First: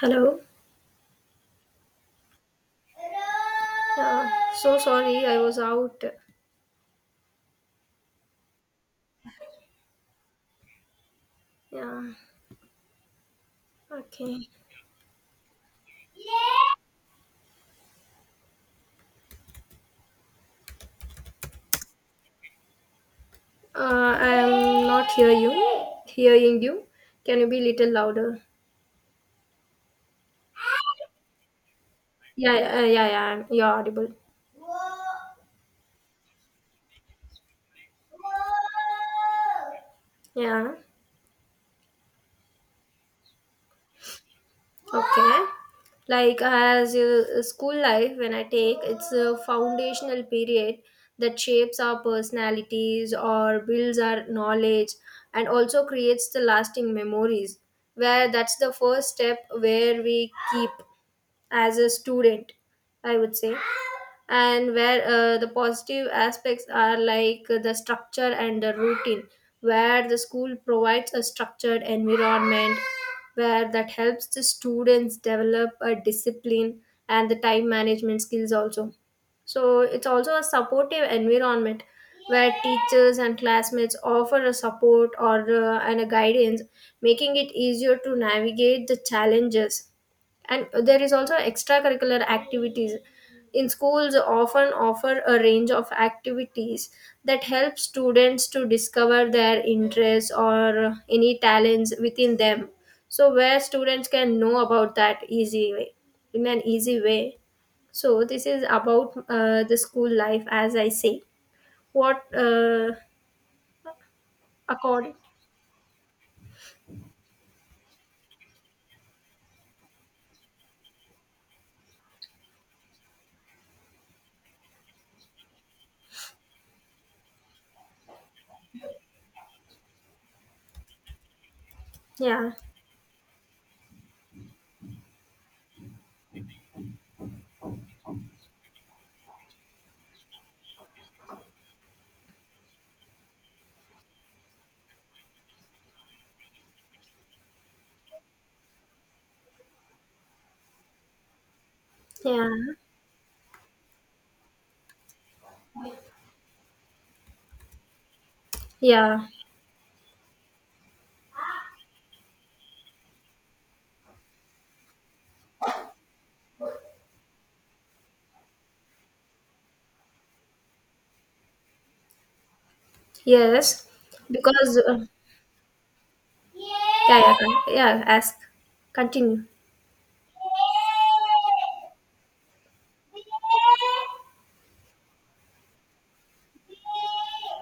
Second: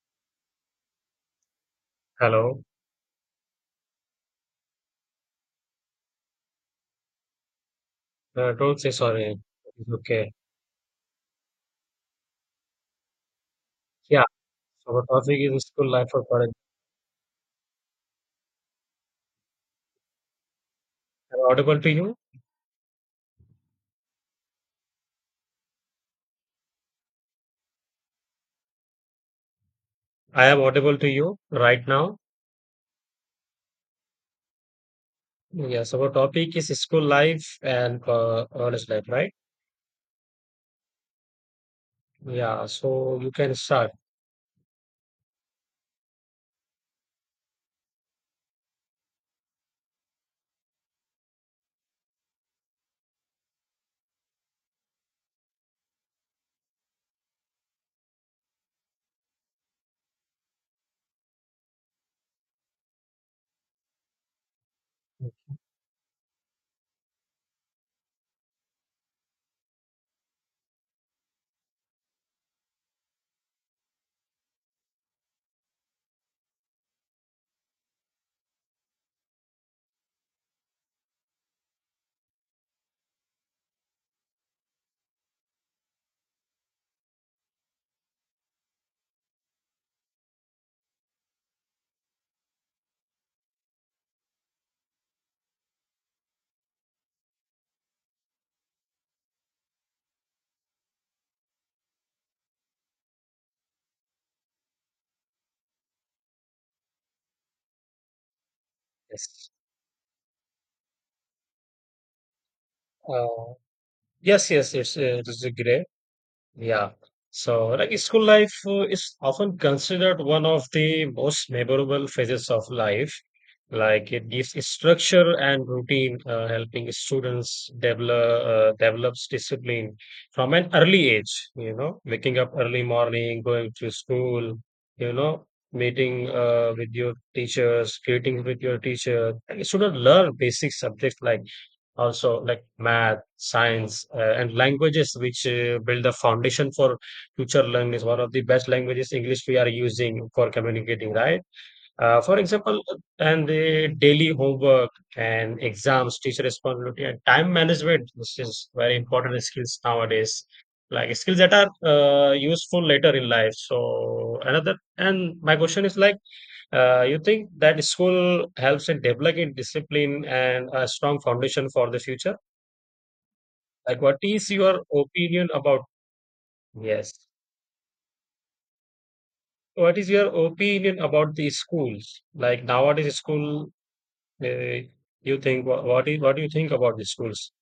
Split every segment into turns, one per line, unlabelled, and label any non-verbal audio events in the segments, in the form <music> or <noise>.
Hello.
Hello.
Yeah, so sorry, I was out.
No, don't say sorry. It's okay.
Yeah.
Yeah.
Okay.
So our topic is school life for college. Am I audible to you?
I am not hear you. Hearing you. Can you be little louder?
I am audible to you right now.
Yeah. You're audible.
Yeah. So our topic is school life and college life, right?
Yeah.
Yeah. So you can start.
Okay. Like as school life, when I take, it's a foundational period that shapes our personalities or builds our knowledge and also creates the lasting memories where that's the first step where we keep as a student, I would say, and where the positive aspects are like the structure and the routine where the school provides a structured environment where that helps the students develop a discipline and the time management skills also. So it's also a supportive environment where teachers and classmates offer a support or and a guidance, making it easier to navigate the challenges. And there is also extracurricular activities in schools often offer a range of activities that help students to discover their interests or any talents within them, so where students can know about that easy way, in an easy way. So this is about
Yes.
the school life, as I say. What
Uh, Yes.
according,
It is great. Yeah. So, like school life is often considered one of the most memorable phases of life. Like it gives structure and routine, helping students develop develops discipline from an early age. You know, waking
yeah.
up early morning, going to school. You know, meeting with your teachers, greeting with your teacher. And students learn basic subjects like also like math, science, and languages which build the foundation for future learning. Is one of the best languages english we are using for communicating, right? For
Yeah.
example, and the daily homework and exams, teacher responsibility and time management, which is very
Yeah.
important skills nowadays. Like skills that are useful later in life. So another and my question is like, you think that school helps in developing discipline and a strong foundation for the future?
Yes.
Like, what is
Because
your opinion about?
Yeah,
Yes.
yeah, con- yeah. Ask. Continue.
What is your opinion about the schools? Like nowadays, school. Uh, you think what is, what do you think about the schools?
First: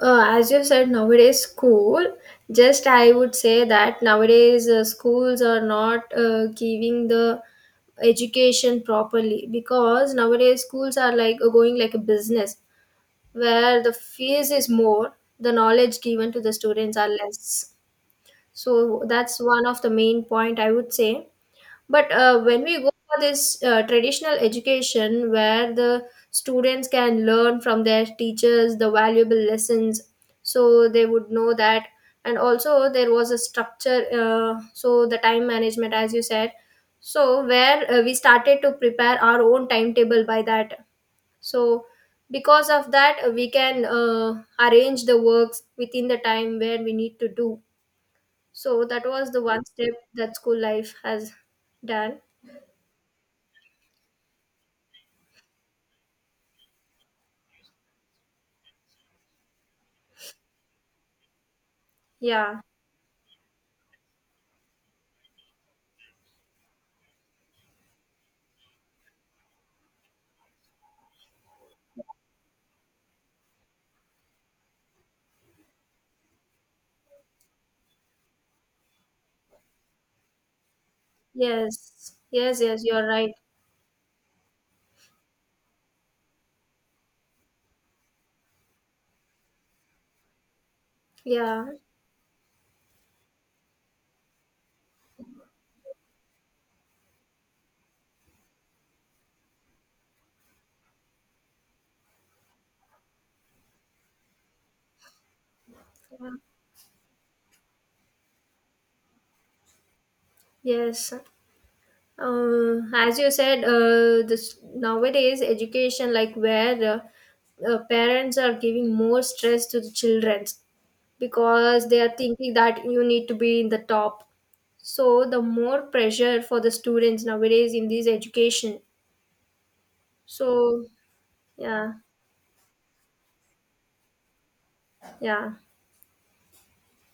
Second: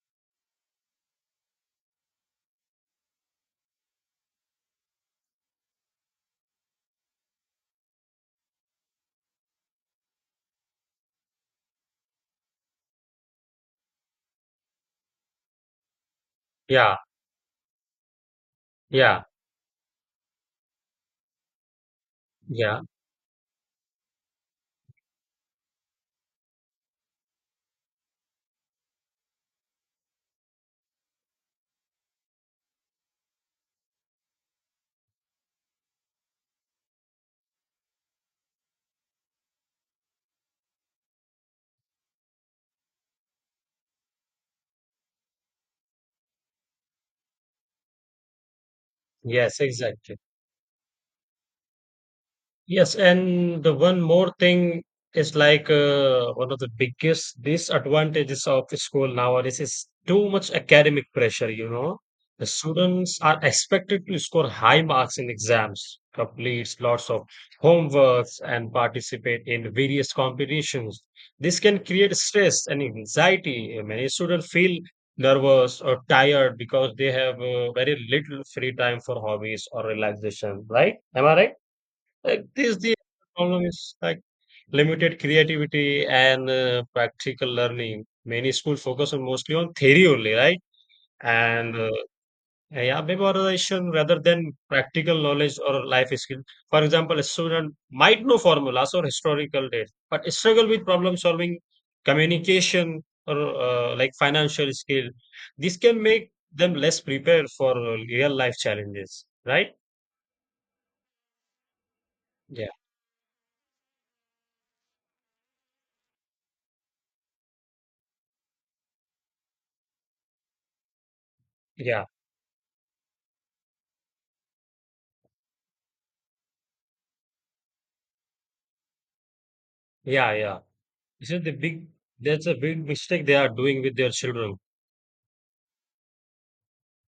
As you said, nowadays school. Just I would say that nowadays schools are not giving the education properly, because nowadays schools are like going like a business where the fees is more, the knowledge given to the
Yeah,
students are less. So
yeah,
that's one of the main point, I would say. But when
yeah.
we go for this traditional education where the students can learn from their teachers the valuable lessons, so they would know that. And also, there was a structure, so the time management, as you said, so where we started to prepare our own timetable by that. So, because of that, we can arrange the works within the time where we need to do. So, that was the
Yes,
one step
exactly.
that school life has done.
Yes, and the one more thing is like, one of the biggest disadvantages of school nowadays is too much academic pressure, you know. The
Yeah.
students are expected to score high marks in exams, complete lots of homeworks, and participate in various competitions. This can create stress and anxiety. Many students feel nervous or tired because they have very little free time for hobbies or relaxation, right? Am I right?
Yes,
Like
yes,
this,
yes,
the
you're right.
problem is like limited creativity and practical learning. Many schools focus on mostly on theory only, right?
Yeah,
And yeah, memorization rather than practical knowledge or life skill. For example, a student might know formulas or historical data, but struggle with problem solving, communication, or like financial skill. This can
yeah,
make them less prepared for real life challenges, right?
yes.
Yeah,
As you said, this nowadays education, like where parents are giving more stress to the children, because they
yeah,
are thinking that you need to be in the top. So the more pressure for the students nowadays in this education.
yeah, yeah.
So
This is the big,
yeah,
that's a big mistake they are doing with their children.
yeah,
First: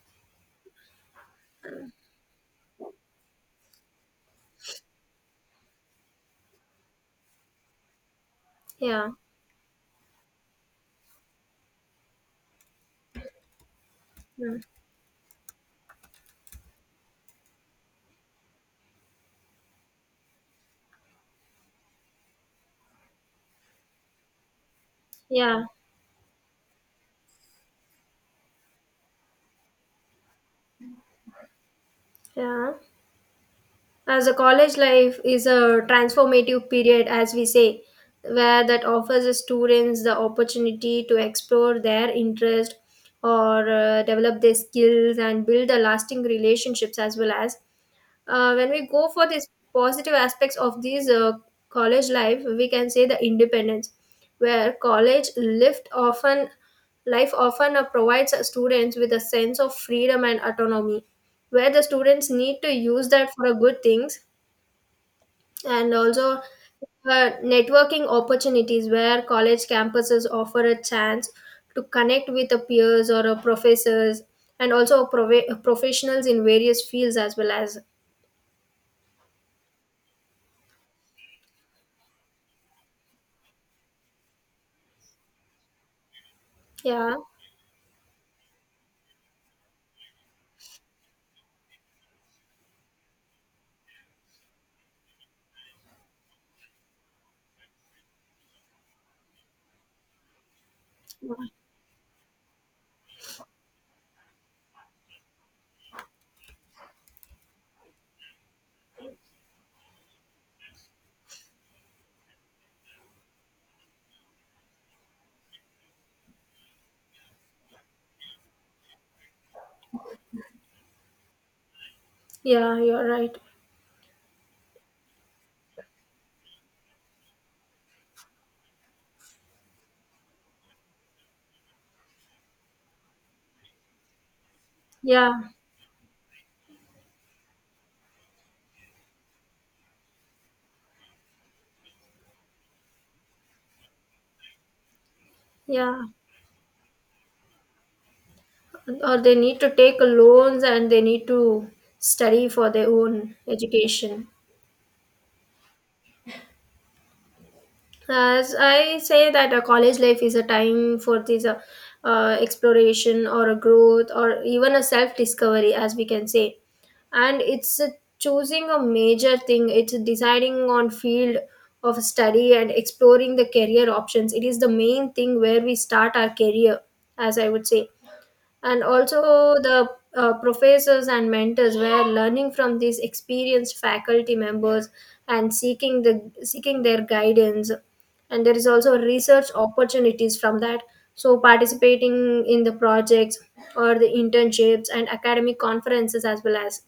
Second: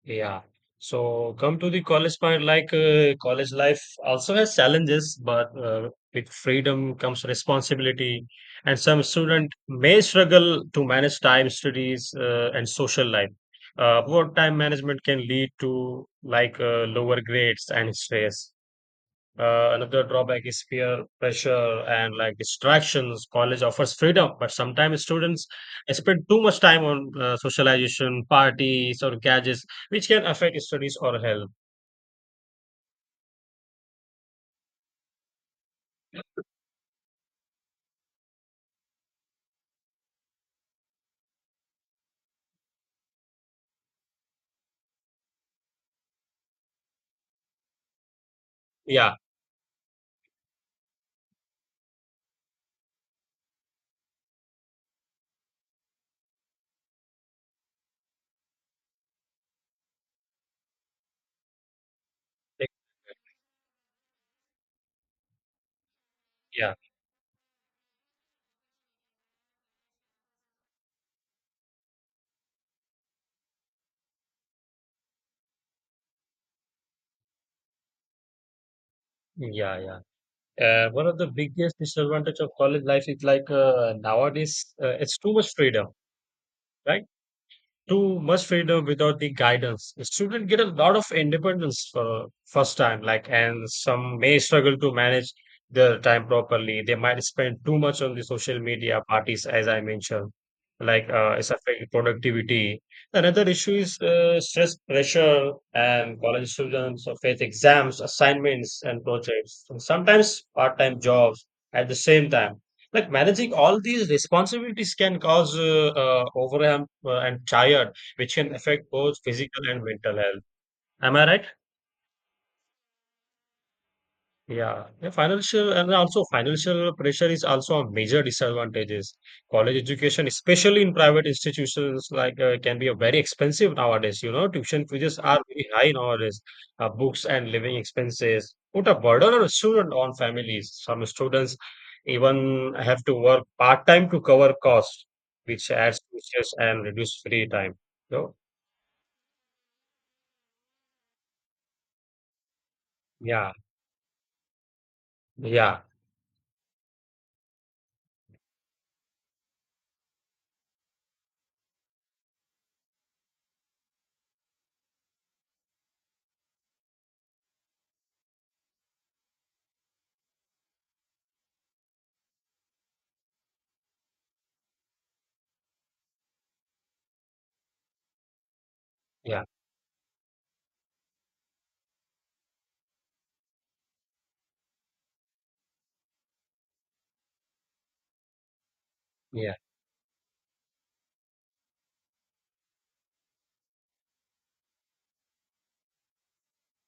Yeah. So come to the college part, like college life also has challenges, but with freedom comes responsibility, and some
yeah,
student may struggle to manage time, studies, and social life. Poor time
yeah,
management can lead to like lower grades and stress. Another drawback is peer pressure and like distractions. College offers freedom, but sometimes students
yeah,
spend too much time on socialization, parties, or gadgets, which can affect studies or health.
yeah. As a college life is a transformative period, as we say, where that offers the students the opportunity to explore their interest or develop their skills and build the lasting relationships, as well as when we go
Yeah,
for these positive aspects of these college life, we can say the independence, where college lift often life often provides students with a sense of freedom and autonomy, where the students need
like,
to use that for a good things, and also
yeah,
networking opportunities where college campuses offer a chance to connect with a peers or a professors, and also professionals in various fields as well as
yeah, yeah. One of the biggest disadvantage of college life is like, nowadays it's too much freedom, right?
yeah.
Too much freedom without the guidance. The student get a lot of independence for first time, like, and some may struggle to manage their time properly. They might spend too much on the social media parties, as I mentioned, like it's affecting productivity. Another issue is stress pressure and college students or face exams, assignments, and projects, and sometimes part-time jobs at the same time. Like managing all these responsibilities can cause overwhelm and tired, which can affect both physical and mental health. Am I right?
Yeah, you're right.
Yeah, yeah, financial and also financial pressure is also a major disadvantages. College education, especially in private institutions, like can be a very expensive nowadays. You know, tuition fees
Yeah.
are very high nowadays. Books and living expenses put a burden on a student on families. Some students even have to work part time to cover costs, which adds
Yeah,
stress and reduce free time. So
or they need to take loans and they need to study for their own
yeah,
education.
yeah,
As I say that a college life is a time for this exploration or a growth or even a self discovery, as we can say, and it's a choosing a major thing. It's deciding on field of study and exploring the career options. It is the main thing where we start our career, as I would say. And also
yeah,
the professors and mentors were learning from these experienced faculty members and seeking their guidance, and there is also research
yeah,
opportunities from that, so participating in the projects or the internships and academic conferences as well as.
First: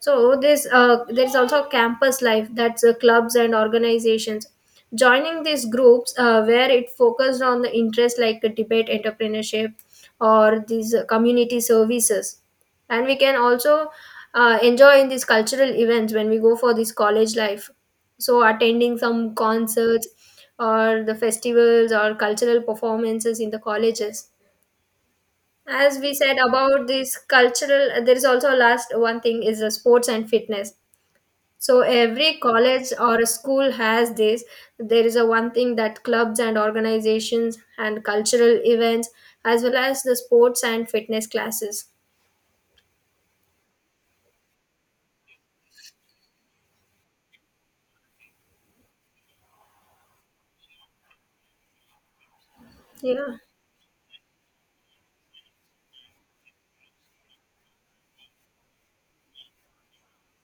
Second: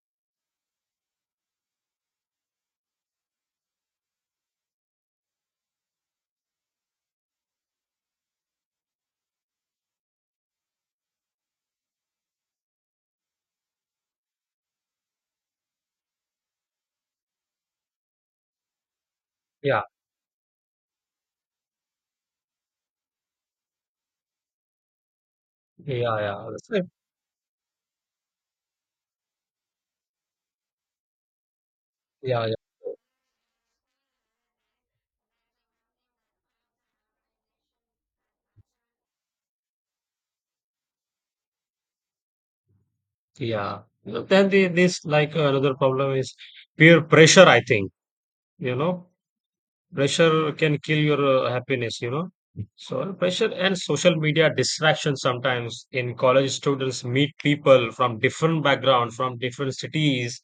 So this there is also campus life that's clubs and organizations. Joining these groups where it focused on the interest like debate, entrepreneurship, or these community services, and we can also enjoy in these cultural events when we go for this college life. So attending some
yeah,
concerts or the festivals or cultural performances in the colleges. As we
yeah,
said
yeah. That's right.
about this cultural, there is also last one thing is the sports and fitness, so every
Yeah, yeah.
college or a school has this. There is a one thing that clubs and organizations and cultural events, as well as the sports and fitness classes.
Yeah. Then the, this like another problem is peer pressure, I think, you know, pressure can kill your happiness, you know. So
Yeah,
pressure and social media distraction sometimes in college students meet people from different background, from different cities,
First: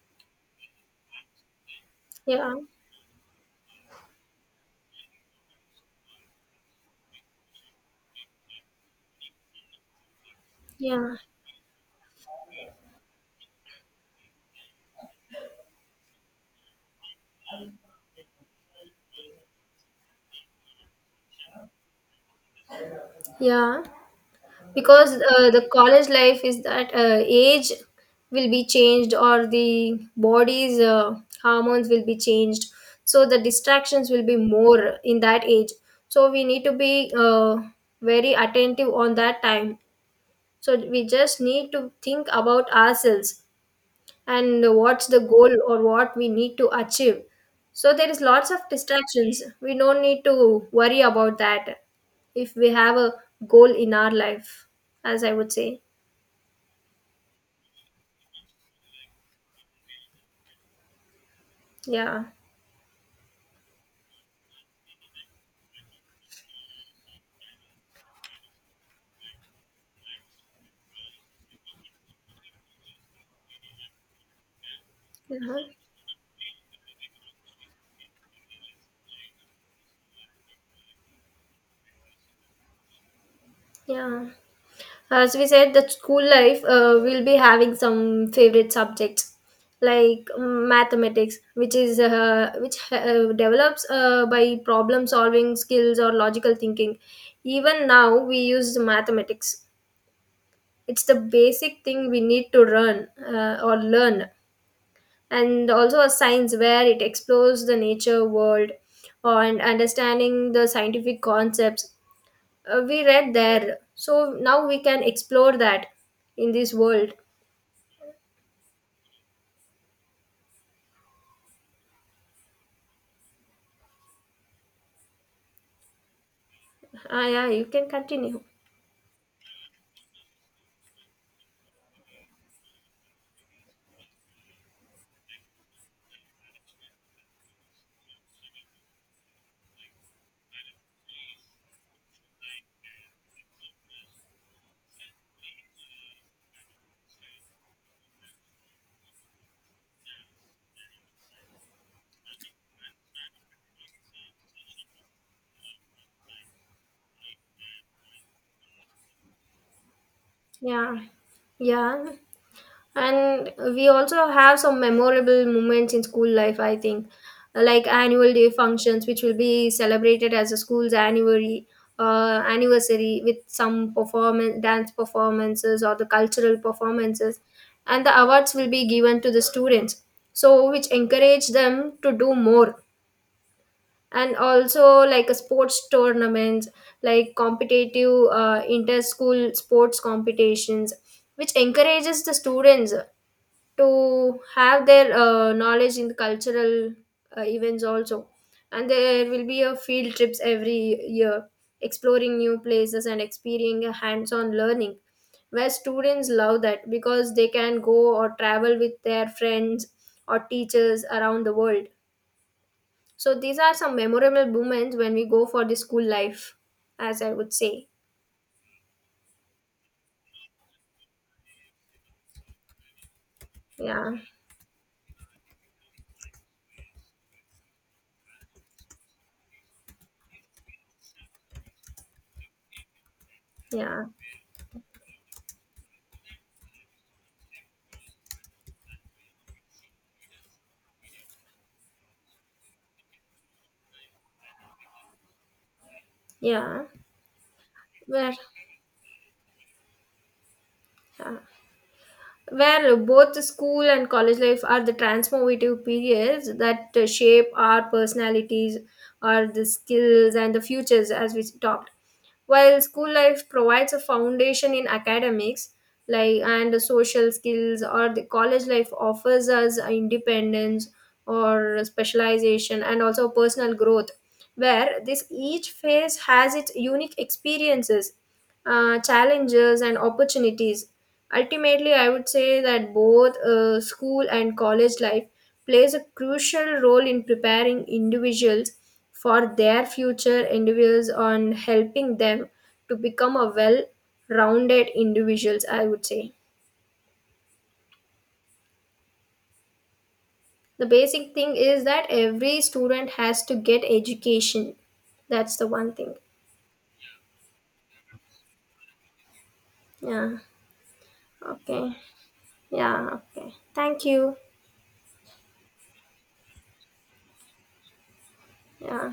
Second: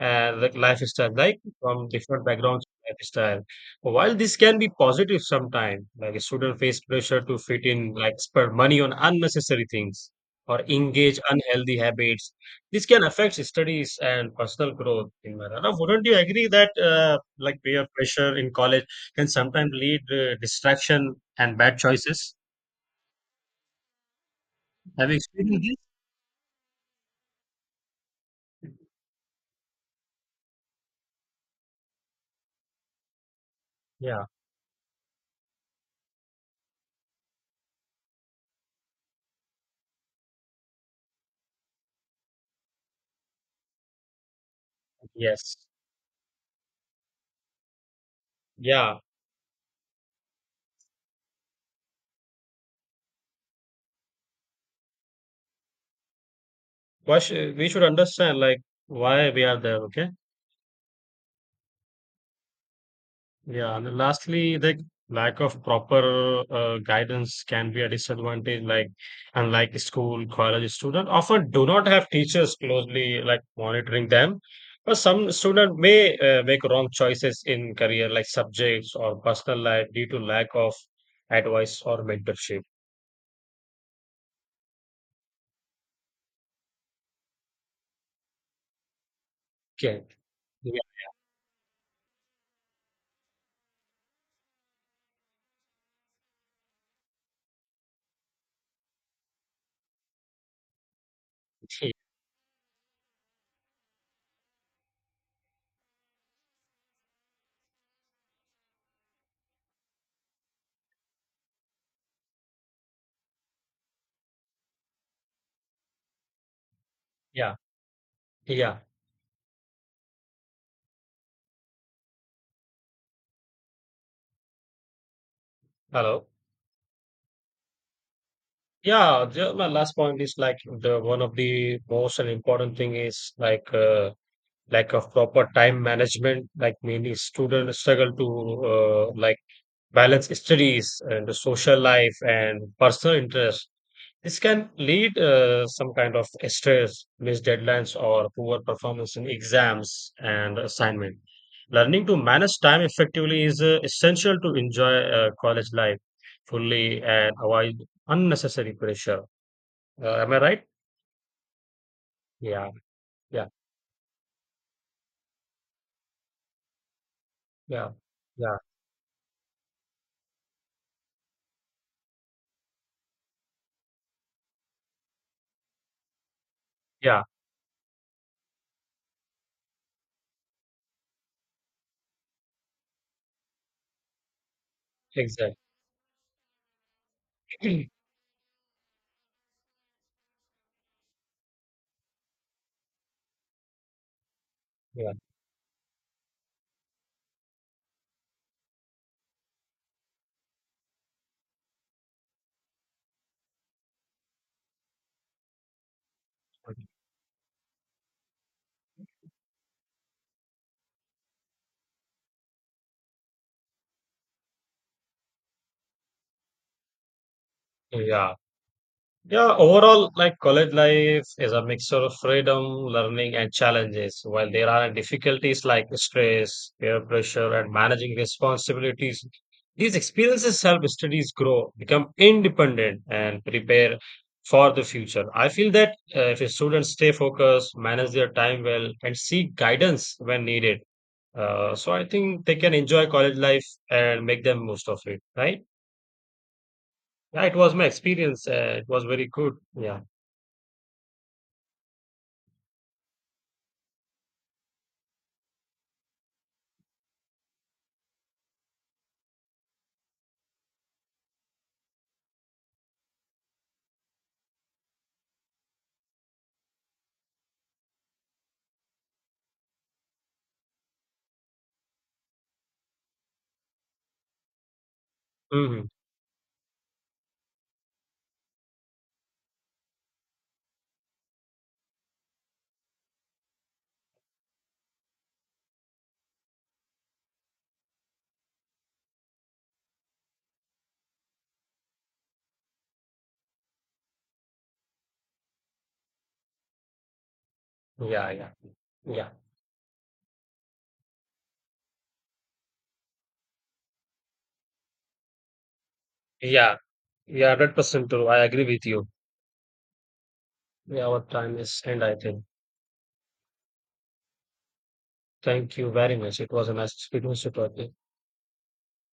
like lifestyle, like from different
yeah,
backgrounds, lifestyle. While this can be positive sometimes, like a student face pressure to fit in, like spend money on unnecessary things or
yeah,
engage unhealthy habits. This can affect studies and personal growth. In my Rana, wouldn't you agree that like peer pressure in college? Can sometimes lead distraction and bad choices.
yeah.
Have
Because
you experienced
the
this?
college life is that age will be changed, or the body's hormones will be changed. So the distractions
Yeah.
will be more in that age. So we need to be very attentive on that time. So we just need to think about ourselves and what's the goal
Yes.
or what we need to achieve. So there is lots of
Yeah.
distractions. We don't need to worry about that if we have a goal in our life, as I would say.
Why should, we should understand like why we are there. Okay.
Yeah.
Yeah. And then lastly, the lack of proper guidance can be a disadvantage. Like, unlike school, college student often do not have teachers closely like monitoring them. But some
Uh-huh.
student may make wrong choices in career, like subjects or personal life, due to lack of advice or mentorship.
Yeah. As we said, that school life, we'll be having some favorite subjects
Okay.
like mathematics, which is which develops by problem solving skills or logical thinking. Even now, we use mathematics. It's the basic thing we need to learn. And also a science where it explores the nature world and understanding the scientific concepts we read there, so now we can explore that in this world.
Yeah, yeah, yeah. Hello.
Ah, yeah, you can continue.
Yeah, the, my last point is like the one of the most and important thing is like, lack of proper time management. Like many students struggle to like balance studies and the social life and personal interest. This can lead some kind of stress, missed deadlines, or poor performance in exams and assignment. Learning to manage time effectively is essential to enjoy college life fully and avoid unnecessary pressure. Am I right?
Yeah, yeah,
Yeah, yeah,
and we also have some memorable moments in school life, I think. Like
yeah,
annual day
yeah,
functions which will be celebrated as a school's anniversary with some performance dance performances or the cultural
yeah,
performances, and the awards will be given to the students, so which encourage them to do more, and also like a
exactly.
sports tournaments, like
<clears throat>
competitive inter-school sports competitions, which encourages the students to have
Yeah,
their knowledge in the cultural events also. And there will be a field trips every year, exploring new places and experiencing a hands-on learning, where students love
okay.
that because they can go or travel with their friends or teachers around the world. So these are some memorable moments when we go for the school life, as I would say.
Yeah. Yeah, overall, like college life is a mixture of freedom, learning, and
Yeah,
challenges. While there are difficulties like stress, peer pressure, and managing responsibilities, these experiences help studies grow, become independent, and prepare
yeah,
for the future. I feel that if students stay focused, manage their time well, and seek guidance when needed, so I think they can enjoy college life and make the most of it, right?
yeah.
Yeah, it was my
Where,
experience. It was very good. Yeah.
yeah. Where both the school and college life are the transformative periods that shape our personalities, our the skills and the futures, as we talked. While school life provides a foundation in academics, like and social skills, or the college life offers us independence or specialization and also personal growth, where this each
Hmm.
phase has its unique experiences, challenges, and opportunities. Ultimately, I would say that both school and college life plays a crucial role in preparing individuals for their future endeavors on helping them to become a well-rounded individuals, I would say.
Yeah, yeah,
The basic thing is that every student has to get education. That's the one thing.
yeah, yeah, yeah, 100% true. I agree with you.
Yeah.
Yeah, our time is
Okay.
end, I think.
Yeah, okay. Thank you.
Thank you very much. It was a nice speaking to you.
Yeah.